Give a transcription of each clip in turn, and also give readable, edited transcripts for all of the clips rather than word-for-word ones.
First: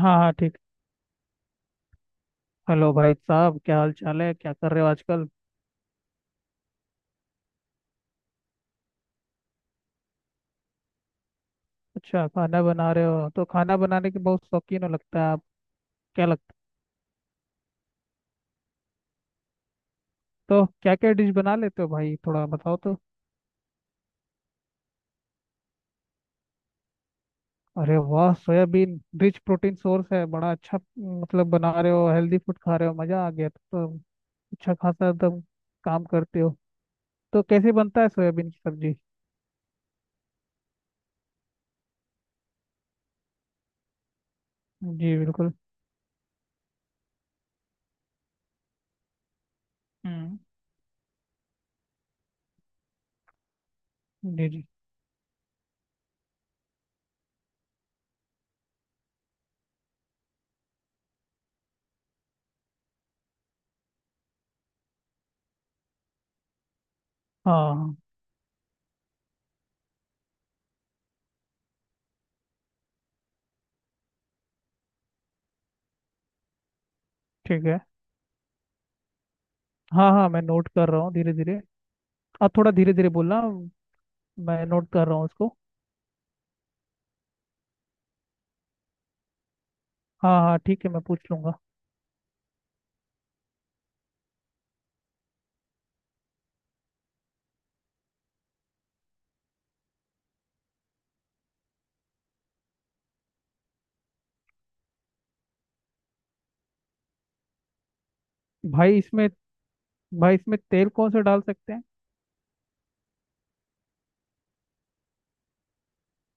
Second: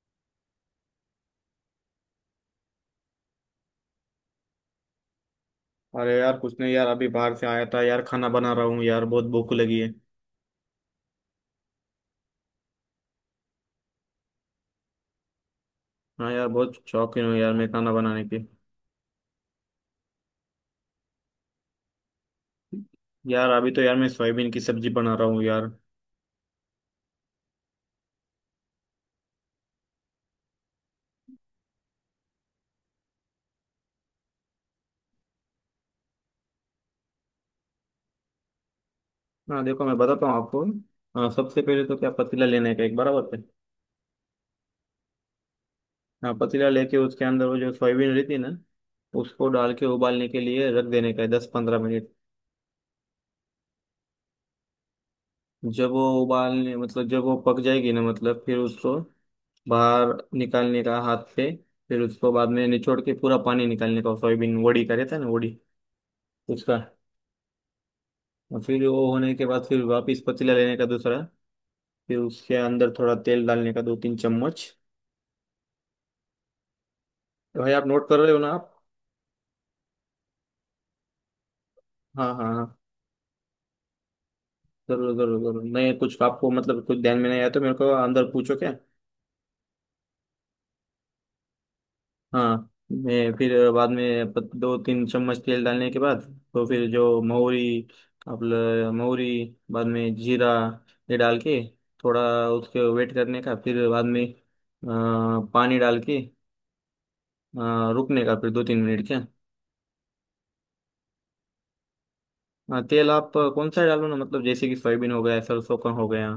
हाँ हाँ ठीक। हेलो भाई साहब, क्या हाल चाल है? क्या कर रहे हो आजकल? अरे यार कुछ नहीं यार, अभी बाहर से आया था यार, खाना बना रहा हूँ यार, बहुत भूख लगी है। अच्छा खाना बना रहे हो तो खाना बनाने के बहुत शौकीन हो लगता है आप। क्या हाँ यार, लगता। बहुत शौकीन हूँ यार मैं खाना बनाने की। तो क्या क्या डिश बना लेते हो भाई, थोड़ा बताओ तो। यार अभी तो यार मैं सोयाबीन की सब्जी बना रहा हूँ यार। अरे वाह, सोयाबीन रिच प्रोटीन सोर्स है, बड़ा अच्छा। मतलब बना रहे हो हेल्दी फूड खा रहे हो, मजा आ गया तो। अच्छा खासा एकदम काम करते हो। तो कैसे बनता है सोयाबीन की सब्जी? हाँ देखो मैं बताता हूँ आपको। हाँ सबसे पहले तो क्या, पतीला लेने का एक बराबर है। जी बिल्कुल। हाँ पतीला लेके उसके अंदर वो जो सोयाबीन रहती है ना, उसको डाल के उबालने हम्म। के लिए रख देने का है 10-15 मिनट। जी जी। जब वो उबालने मतलब जब वो पक जाएगी ना, मतलब फिर उसको बाहर निकालने का हाथ पे। फिर उसको बाद में निचोड़ के पूरा पानी निकालने का, सोयाबीन वोडी का रहता है ना, वोडी उसका। हाँ हाँ और फिर वो होने के बाद फिर वापस पतीला लेने का दूसरा। फिर उसके अंदर थोड़ा तेल डालने का, 2-3 चम्मच। ठीक भाई है। आप नोट कर रहे हो ना आप? हाँ हाँ, मैं नोट कर रहा हूँ धीरे धीरे। हाँ हाँ आप थोड़ा हाँ। धीरे धीरे बोलना, मैं नोट कर जरूर रहा हूँ जरूर उसको। जरूर, नहीं कुछ आपको मतलब कुछ ध्यान में नहीं आया तो मेरे को अंदर पूछो क्या। हाँ हाँ ठीक है, मैं पूछ लूंगा। हाँ मैं फिर बाद में 2-3 चम्मच तेल डालने के बाद, तो फिर जो महुरी, महुरी, बाद में जीरा ये डाल के, थोड़ा उसके वेट करने का, फिर बाद में पानी डाल के रुकने का, फिर दो तीन भाई मिनट क्या। इसमें, भाई इसमें तेल कौन सा डाल सकते हैं? हाँ तेल आप कौन सा डालो ना, मतलब जैसे कि सोयाबीन हो गया, सरसों का हो गया।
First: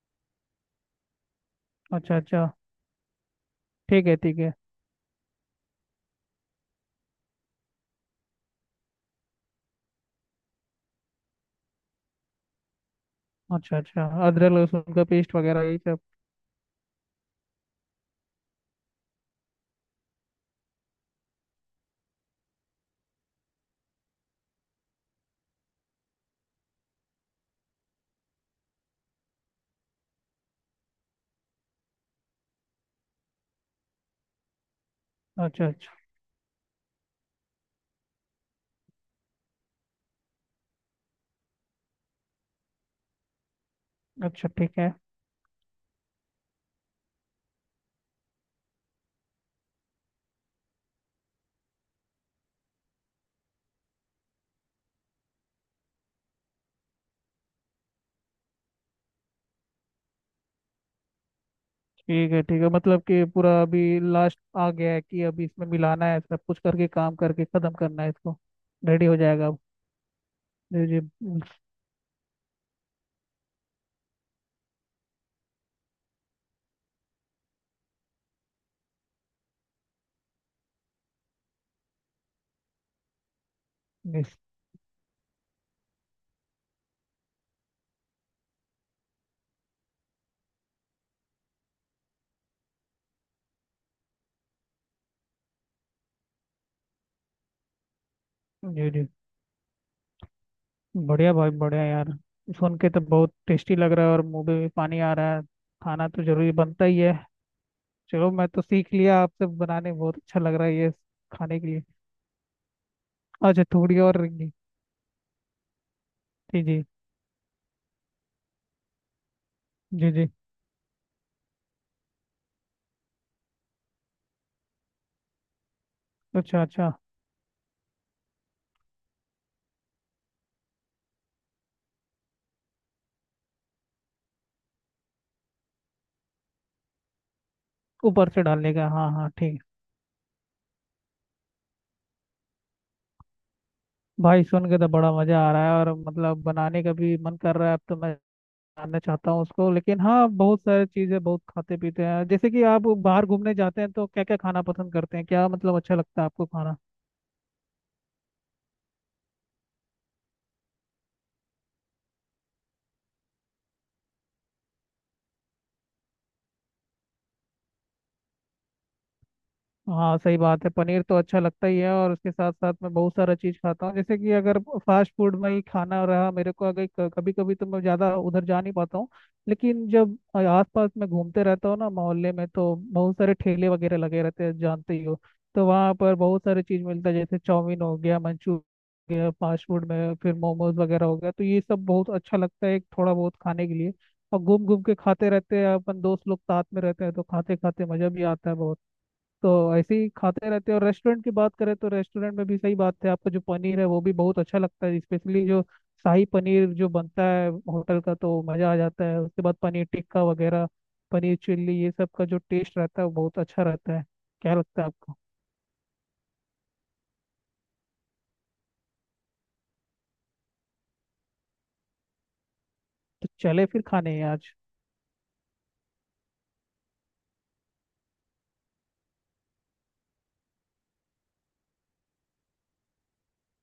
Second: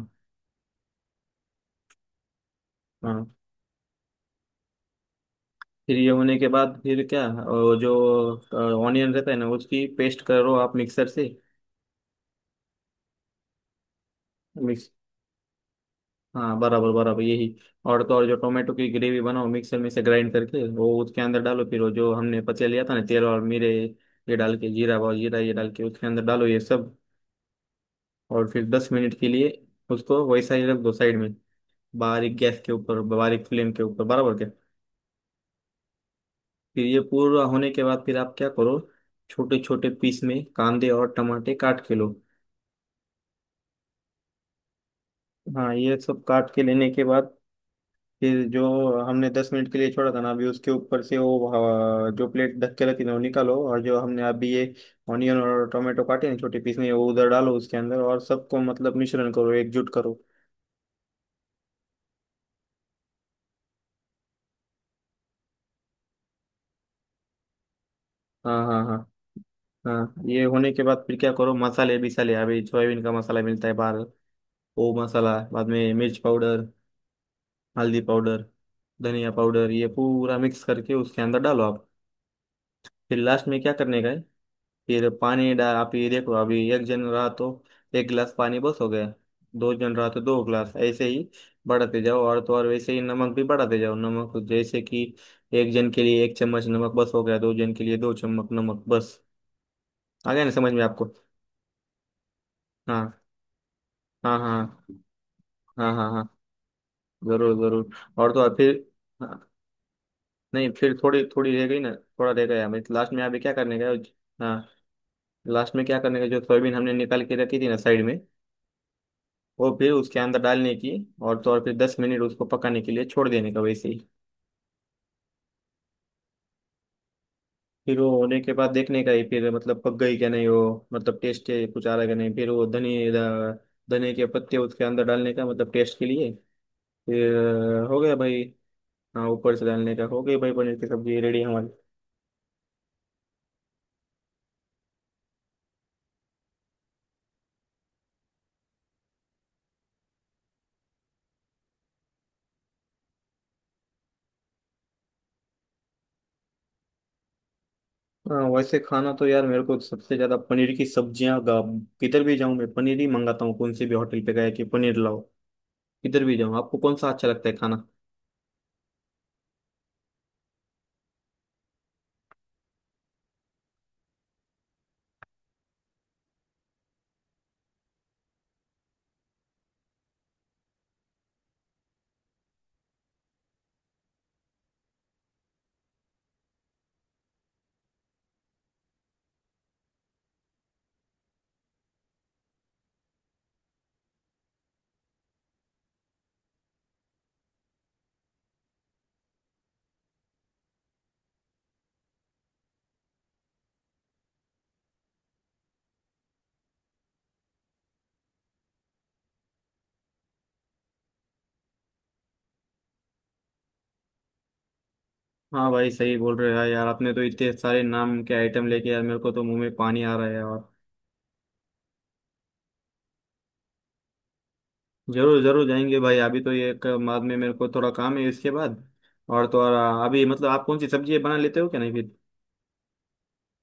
अच्छा अच्छा। हाँ ठीक है ठीक है। फिर ये होने के बाद, फिर क्या, जो ऑनियन रहता है ना, उसकी पेस्ट करो आप मिक्सर से। अच्छा अच्छा, अदरक लहसुन का पेस्ट वगैरह यही सब। हाँ बराबर बराबर, यही। और तो और जो टोमेटो की ग्रेवी बनाओ मिक्सर में से ग्राइंड करके, वो उसके अंदर डालो। फिर वो जो हमने पचे लिया था ना तेल और मिरे, ये डाल के, जीरा और जीरा ये डाल के उसके अंदर डालो ये सब। और फिर 10 मिनट के लिए उसको वैसा ही रख दो साइड में, बारीक गैस के ऊपर, बारीक फ्लेम के ऊपर, बराबर क्या। अच्छा अच्छा। फिर ये पूरा होने के बाद फिर आप क्या करो, छोटे छोटे पीस में कांदे और टमाटे काट के लो। अच्छा ठीक है। हाँ ये सब काट के लेने के बाद फिर जो हमने 10 मिनट के लिए छोड़ा था ना, अभी उसके ऊपर से वो जो प्लेट ढक के रखी थी वो निकालो, और जो हमने अभी ये ऑनियन और टोमेटो काटे ना छोटे पीस में वो उधर डालो उसके अंदर, और सबको मतलब मिश्रण करो, एकजुट करो। ठीक है ठीक है, मतलब कि पूरा अभी लास्ट आ गया है कि अभी इसमें मिलाना है सब कुछ करके, काम करके खत्म करना है इसको। हाँ हाँ हाँ। रेडी हो जाएगा अब। हाँ ये होने के जी बाद जी। फिर क्या करो, मसाले बिसाले, अभी सोयाबीन का मसाला मिलता है बाहर। वो मसाला, बाद में मिर्च पाउडर, हल्दी पाउडर, धनिया पाउडर, ये पूरा मिक्स करके उसके अंदर डालो आप। फिर लास्ट में क्या करने का है? जी फिर पानी डाल, आप ये देखो, अभी एक जन रहा तो एक गिलास पानी बस हो गया। दो जन रहा तो 2 गिलास, ऐसे ही बढ़ाते जाओ। और तो और वैसे ही नमक भी बढ़ाते जाओ। नमक जैसे कि एक जन के लिए एक चम्मच नमक बस हो गया, दो जन के लिए 2 चम्मच नमक जी जी। बस। आ गया ना समझ में आपको? बढ़िया भाई, बढ़िया यार। सुन के तो हाँ बहुत टेस्टी लग रहा है और हाँ मुंह हाँ। में भी पानी आ रहा है। हाँ खाना हाँ तो हाँ। जरूरी बनता ही है। जरूर जरूर। चलो, और तो मैं और तो फिर, सीख लिया आपसे हाँ, बनाने, बहुत अच्छा लग रहा नहीं है ये। फिर थोड़ी थोड़ी खाने रह के गई लिए। ना, थोड़ा रह गया लास्ट में, अभी क्या अच्छा, करने का है? थोड़ी और रहेंगी। हाँ, लास्ट में क्या करने का, जो जी सोयाबीन जी। हमने निकाल के रखी थी ना साइड में, वो फिर जी उसके जी। अंदर डालने की। और तो और फिर 10 मिनट उसको पकाने के लिए छोड़ देने का वैसे ही। अच्छा अच्छा। फिर वो होने के बाद देखने का ही, फिर मतलब पक गई क्या नहीं वो, मतलब टेस्ट कुछ आ रहा क्या नहीं। फिर वो धनिए धनिए के पत्ते उसके अंदर डालने का, मतलब टेस्ट के लिए। फिर हो गया ऊपर से भाई। डालने का, हाँ हाँ हाँ ठीक ऊपर है। से डालने का, हो गई भाई, पनीर की सब्जी रेडी हमारी। भाई सुन के तो बड़ा मजा आ रहा है और मतलब बनाने का भी मन कर रहा है अब तो। मैं जानना चाहता हूँ उसको, लेकिन हाँ बहुत सारी चीजें बहुत खाते पीते हैं। जैसे कि आप बाहर घूमने जाते हैं तो क्या क्या खाना पसंद करते हैं, क्या मतलब अच्छा लगता है आपको खाना? हाँ वैसे खाना तो यार मेरे को सबसे ज्यादा पनीर की सब्जियां। किधर भी जाऊं मैं पनीर ही मंगाता हूँ, कौन से भी होटल पे गया कि पनीर लाओ। किधर भी जाऊँ। आपको कौन सा अच्छा लगता है खाना? हाँ सही बात है, पनीर तो अच्छा लगता ही है और उसके साथ साथ मैं बहुत सारा चीज़ खाता हूँ। जैसे कि अगर फास्ट फूड में ही खाना रहा मेरे को, अगर कभी कभी तो मैं ज़्यादा उधर जा नहीं पाता हूँ। लेकिन जब आस पास में घूमते रहता हूँ ना मोहल्ले में, तो बहुत सारे ठेले वगैरह लगे रहते हैं, जानते ही हो। तो वहाँ पर बहुत सारी चीज़ मिलता है, जैसे चाउमीन हो गया, मंचूरियन हो गया, फास्ट फूड में फिर मोमोज वगैरह हो गया, तो ये सब बहुत अच्छा लगता है थोड़ा बहुत खाने के लिए। और घूम घूम के खाते रहते हैं अपन, दोस्त लोग साथ में रहते हैं तो खाते खाते मज़ा भी आता है बहुत। तो ऐसे ही खाते रहते हैं। और रेस्टोरेंट की बात करें तो रेस्टोरेंट में भी सही बात है, आपका जो पनीर है वो भी बहुत अच्छा लगता है, स्पेशली जो शाही पनीर जो बनता है होटल का, तो मज़ा आ जाता है। उसके बाद पनीर टिक्का वगैरह, पनीर चिल्ली, ये सब का जो टेस्ट रहता है वो बहुत अच्छा रहता है। क्या लगता है आपको? हाँ भाई सही बोल रहे हो यार, यार आपने तो इतने सारे नाम के आइटम लेके यार, मेरे को तो मुंह में पानी आ रहा है। और तो चले फिर खाने हैं आज। जरूर जरूर जाएंगे भाई, अभी तो ये एक, बाद में मेरे को थोड़ा काम है इसके बाद। और तो और अभी मतलब आप कौन सी सब्जी बना लेते हो क्या नहीं फिर?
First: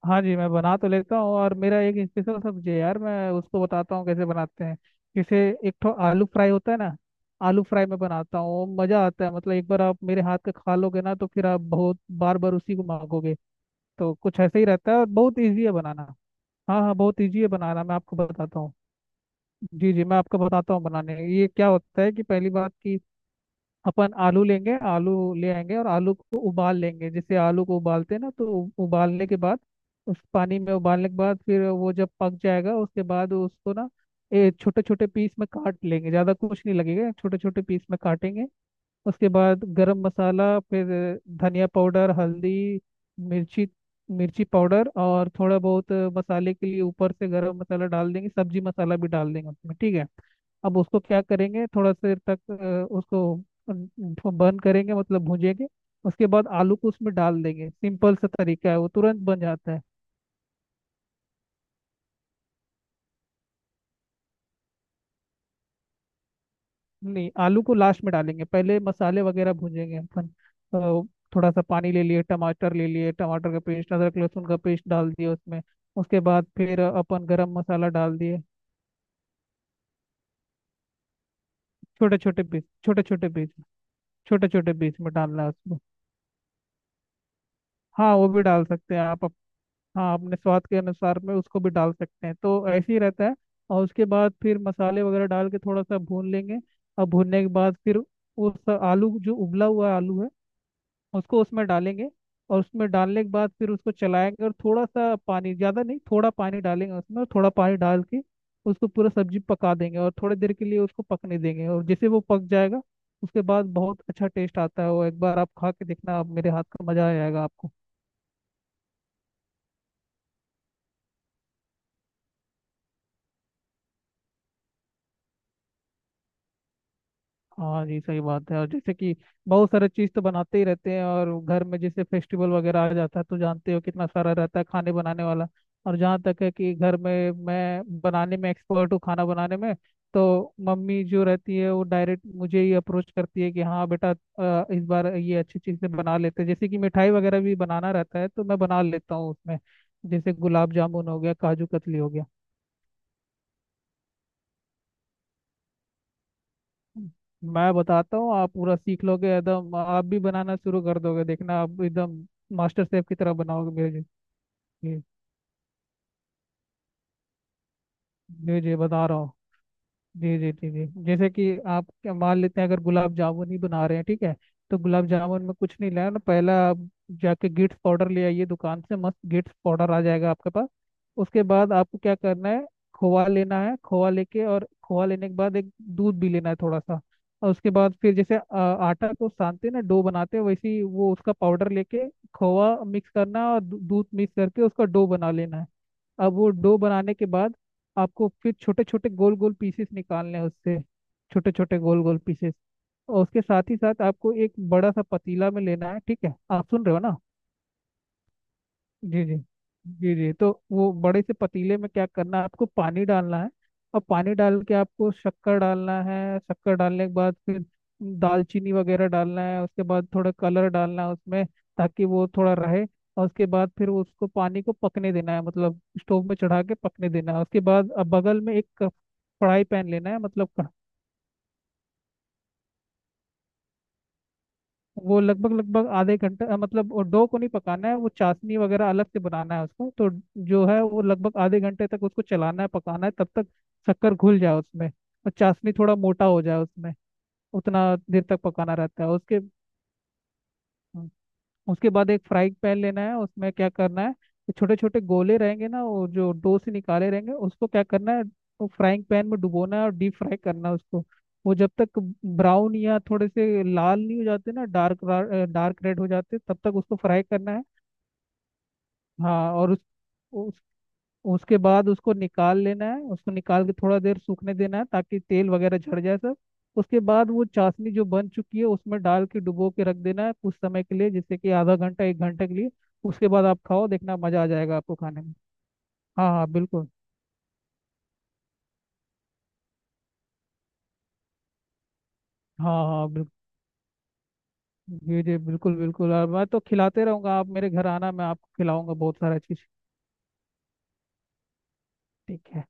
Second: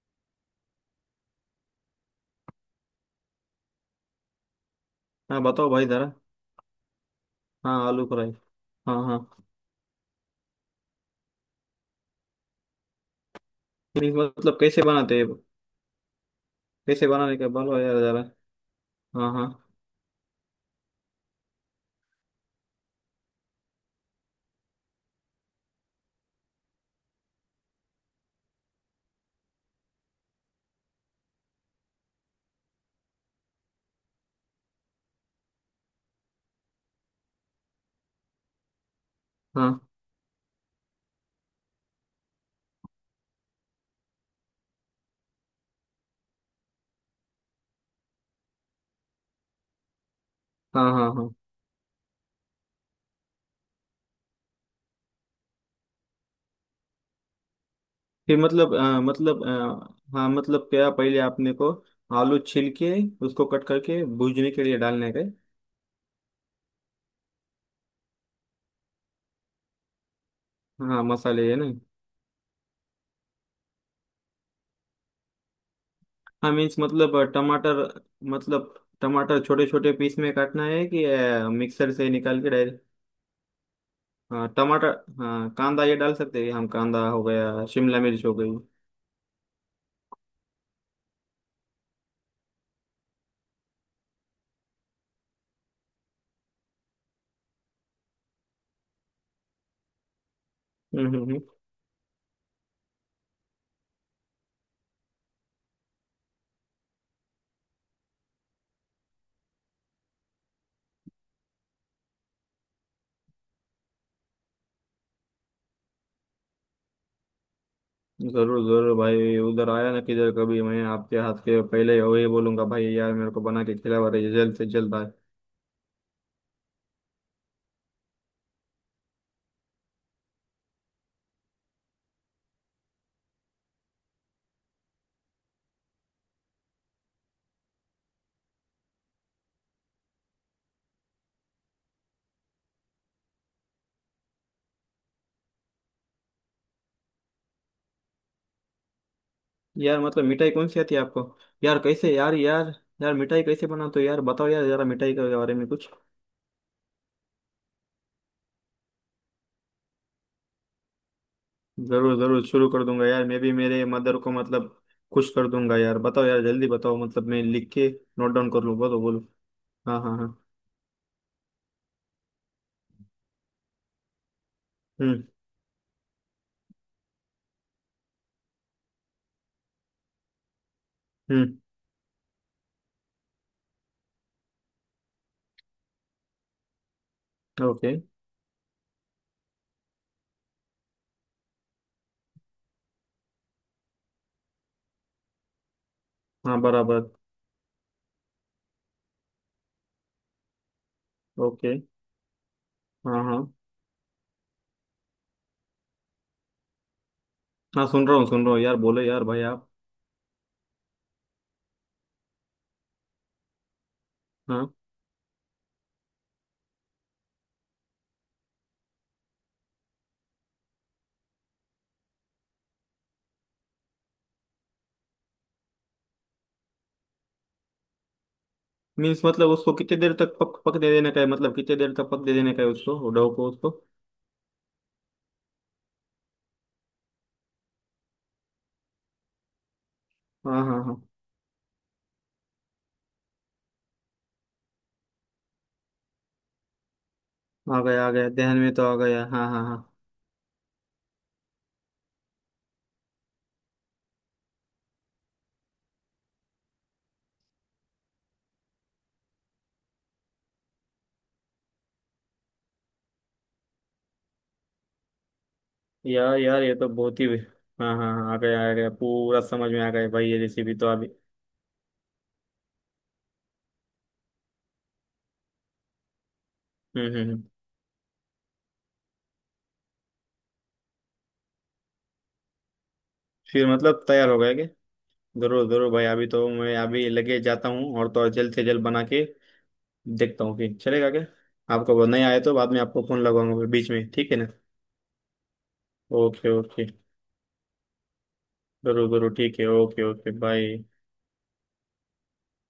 हाँ जी, मैं बना तो लेता हूँ और मेरा एक स्पेशल सब्जी है यार, मैं उसको बताता हूँ कैसे बनाते हैं। जैसे हाँ बताओ एक भाई तो जरा। आलू फ्राई होता है ना, आलू हाँ फ्राई में आलू फ्राई। बनाता हूँ वो हाँ मज़ा आता है। हाँ, मतलब एक बार आप मेरे हाथ का खा लोगे ना, तो फिर आप बहुत बार बार उसी को मांगोगे। नहीं, तो कुछ मतलब ऐसे ही कैसे रहता है और बनाते हैं? बहुत ईजी है बनाना। हाँ हाँ, कैसे बहुत बनाने ईजी का है बोलो बनाना, मैं यार आपको जरा। बताता हूँ। हाँ हाँ जी जी, मैं आपको बताता हूँ बनाने। ये क्या होता है कि पहली बात कि अपन आलू लेंगे, आलू ले आएंगे और आलू को उबाल लेंगे। जैसे आलू को उबालते हैं ना, तो उबालने के बाद, उस पानी में उबालने के बाद फिर वो जब पक जाएगा उसके बाद उसको ना ए छोटे छोटे पीस में काट लेंगे, ज़्यादा कुछ नहीं लगेगा, छोटे छोटे पीस में काटेंगे। उसके बाद हाँ। गरम मसाला, फिर धनिया पाउडर, हल्दी, मिर्ची, मिर्ची पाउडर और थोड़ा बहुत मसाले के लिए ऊपर से गरम मसाला डाल देंगे, सब्जी मसाला भी डाल देंगे उसमें, ठीक है। अब हाँ उसको हाँ क्या हाँ। करेंगे थोड़ा देर तक उसको बर्न करेंगे, मतलब भूनेंगे। उसके बाद आलू को उसमें डाल देंगे, सिंपल सा फिर तरीका मतलब है, वो तुरंत बन जाता है। हाँ मतलब क्या पहले आपने को आलू छील के उसको कट करके भूनने के लिए डालने का है? नहीं, आलू को लास्ट में डालेंगे, पहले मसाले वगैरह भूनेंगे अपन तो। हाँ मसाले थोड़ा है सा ना। पानी ले लिए, टमाटर ले लिए, टमाटर का पेस्ट, अदरक लहसुन का पेस्ट डाल दिया उसमें। उसके बाद हाँ मीन्स फिर मतलब अपन गरम टमाटर, मसाला डाल दिए। मतलब टमाटर छोटे छोटे पीस में काटना है कि मिक्सर से छोटे निकाल छोटे के पीस, डायरेक्ट? छोटे छोटे पीस, हाँ छोटे छोटे टमाटर। पीस में डालना हाँ है उसमें। कांदा ये डाल सकते हैं हम, कांदा हो गया, शिमला हाँ मिर्च वो हो भी गई। डाल सकते हैं आप हाँ अपने स्वाद के अनुसार में उसको भी डाल सकते हैं, तो ऐसे ही रहता है। और उसके बाद फिर मसाले वगैरह डाल के थोड़ा सा भून लेंगे। और भूनने के बाद फिर उस आलू, जो उबला हुआ आलू है, हम्म हम्म हम्म। उसको उसमें डालेंगे। और उसमें डालने के बाद फिर उसको चलाएंगे और थोड़ा सा पानी, ज़्यादा नहीं थोड़ा पानी डालेंगे उसमें, और थोड़ा पानी डाल के उसको पूरा सब्जी पका देंगे और थोड़ी देर के लिए उसको पकने देंगे। और जैसे वो पक जाएगा उसके बाद बहुत अच्छा टेस्ट आता है। वो एक बार आप खा के देखना आप मेरे हाथ का, मज़ा आ जाएगा आपको। जरूर जरूर भाई, उधर आया ना किधर कभी मैं आपके हाथ के, पहले वही बोलूंगा भाई यार, मेरे को बना के खिलावा रही जल्द से जल्द भाई। हाँ जी सही बात है। और जैसे कि बहुत सारे चीज़ तो बनाते ही रहते हैं, और घर में जैसे फेस्टिवल वगैरह आ जाता है तो जानते हो कितना सारा रहता है खाने बनाने वाला। और जहाँ तक है कि घर में मैं बनाने में एक्सपर्ट हूँ, खाना बनाने में। तो मम्मी जो रहती है वो डायरेक्ट मुझे ही अप्रोच करती है कि हाँ बेटा, इस बार ये अच्छी चीज़ें बना लेते हैं। जैसे कि मिठाई वगैरह भी बनाना रहता है तो मैं बना लेता हूँ उसमें। यार मतलब जैसे मिठाई कौन गुलाब सी आती है जामुन हो आपको? गया, काजू यार कतली हो कैसे, गया। यार यार, यार मिठाई कैसे बनाते हो यार, बताओ यार जरा मिठाई के बारे में कुछ। मैं बताता हूँ, आप पूरा सीख लोगे एकदम, आप भी बनाना शुरू कर दोगे देखना, आप जरूर एकदम जरूर शुरू कर मास्टर शेफ दूंगा की यार, तरह मैं भी बनाओगे मेरे मेरे। जी मदर को मतलब जी। खुश कर दूंगा यार। बताओ यार जल्दी बताओ, मतलब मैं लिख के नोट डाउन जी कर जी, लूँ, बोलो बता रहा बोलो। हूँ। हाँ हाँ हाँ। जी जी जी जी। जैसे कि आप क्या मान लेते हैं, अगर गुलाब जामुन ही बना रहे हैं ठीक है, तो गुलाब हम्म जामुन में कुछ नहीं लाना, पहला आप जाके गिट्स पाउडर ले आइए दुकान से, मस्त गिट्स पाउडर आ जाएगा आपके पास। उसके हम्म। बाद आपको क्या करना है, खोआ लेना है। खोआ लेके और खोआ लेने के बाद एक दूध भी लेना है थोड़ा सा। और उसके ओके। बाद फिर, जैसे आटा को सानते हैं ना डो बनाते हैं, वैसे ही वो उसका पाउडर लेके खोआ मिक्स करना है और दूध मिक्स करके उसका डो बना लेना है। अब वो हाँ डो बराबर। बनाने के बाद आपको फिर छोटे छोटे गोल गोल पीसेस निकालने हैं उससे, छोटे ओके। छोटे गोल गोल पीसेस। और हाँ उसके हाँ साथ ही साथ आपको एक बड़ा सा पतीला में लेना है, ठीक है आप सुन रहे हो ना? हाँ, सुन रहा हूँ यार, बोलो यार जी जी। भाई आप। जी जी तो वो बड़े से पतीले में क्या करना है, आपको पानी डालना है। और पानी डाल हाँ के आपको शक्कर डालना है, शक्कर डालने के बाद फिर दालचीनी वगैरह डालना है। उसके बाद थोड़ा कलर डालना है उसमें, ताकि वो थोड़ा रहे। और उसके बाद फिर उसको पानी को पकने देना है, मतलब स्टोव में चढ़ा के पकने देना है। उसके बाद अब बगल में एक मीन्स मतलब कढ़ाई उसको पैन कितने लेना देर है, तक मतलब पक पक दे देने का है, मतलब कितने देर तक पक दे देने का है उसको, डो को उसको? वो लगभग लगभग आधे घंटे, मतलब वो डो को नहीं पकाना है, वो चाशनी वगैरह अलग से बनाना है उसको। तो हाँ जो है हाँ हाँ। वो लगभग आधे घंटे तक उसको चलाना है पकाना है, तब तक शक्कर घुल जाए उसमें और चाशनी थोड़ा मोटा हो जाए उसमें। उतना आ देर गया तक ध्यान में पकाना तो आ रहता है गया। उसके। हाँ हाँ हाँ। उसके बाद एक फ्राइंग पैन लेना है, उसमें क्या करना है, छोटे छोटे गोले रहेंगे ना वो जो डो से निकाले रहेंगे, उसको क्या करना है, वो फ्राइंग पैन में डुबोना है और डीप फ्राई करना है उसको। वो जब तक ब्राउन या थोड़े से लाल नहीं हो जाते ना, डार्क, डार्क रेड हो यार जाते तब यार तक ये तो उसको बहुत फ्राई ही। करना है। हाँ हाँ हाँ, आ गया पूरा हाँ, समझ और में आ गया भाई, ये उस, रेसिपी तो अभी। उसके बाद उसको निकाल लेना है। उसको निकाल के थोड़ा देर सूखने देना है, ताकि तेल वगैरह झड़ जाए सब। उसके हम्म हम्म बाद हम्म। वो चाशनी जो बन चुकी है उसमें डाल के डुबो के रख देना है कुछ समय के लिए, जैसे कि आधा घंटा एक घंटे के लिए। उसके बाद आप फिर खाओ मतलब देखना, तैयार हो मजा आ गए कि? जाएगा आपको खाने में। जरूर जरूर भाई अभी हाँ हाँ तो मैं बिल्कुल। अभी लगे जाता हूँ, और तो और जल्द से जल्द बना के देखता हूँ, फिर चलेगा क्या? आपको वो नहीं आए तो बाद में हाँ आपको हाँ फोन बिल्कुल। लगाऊंगा बीच में, ठीक है ना? जी जी बिल्कुल बिल्कुल, और मैं ओके तो ओके। खिलाते रहूंगा, आप मेरे घर आना मैं आपको खिलाऊंगा जरूर बहुत जरूर सारा ठीक चीज। है, ओके ओके, बाय। ठीक है।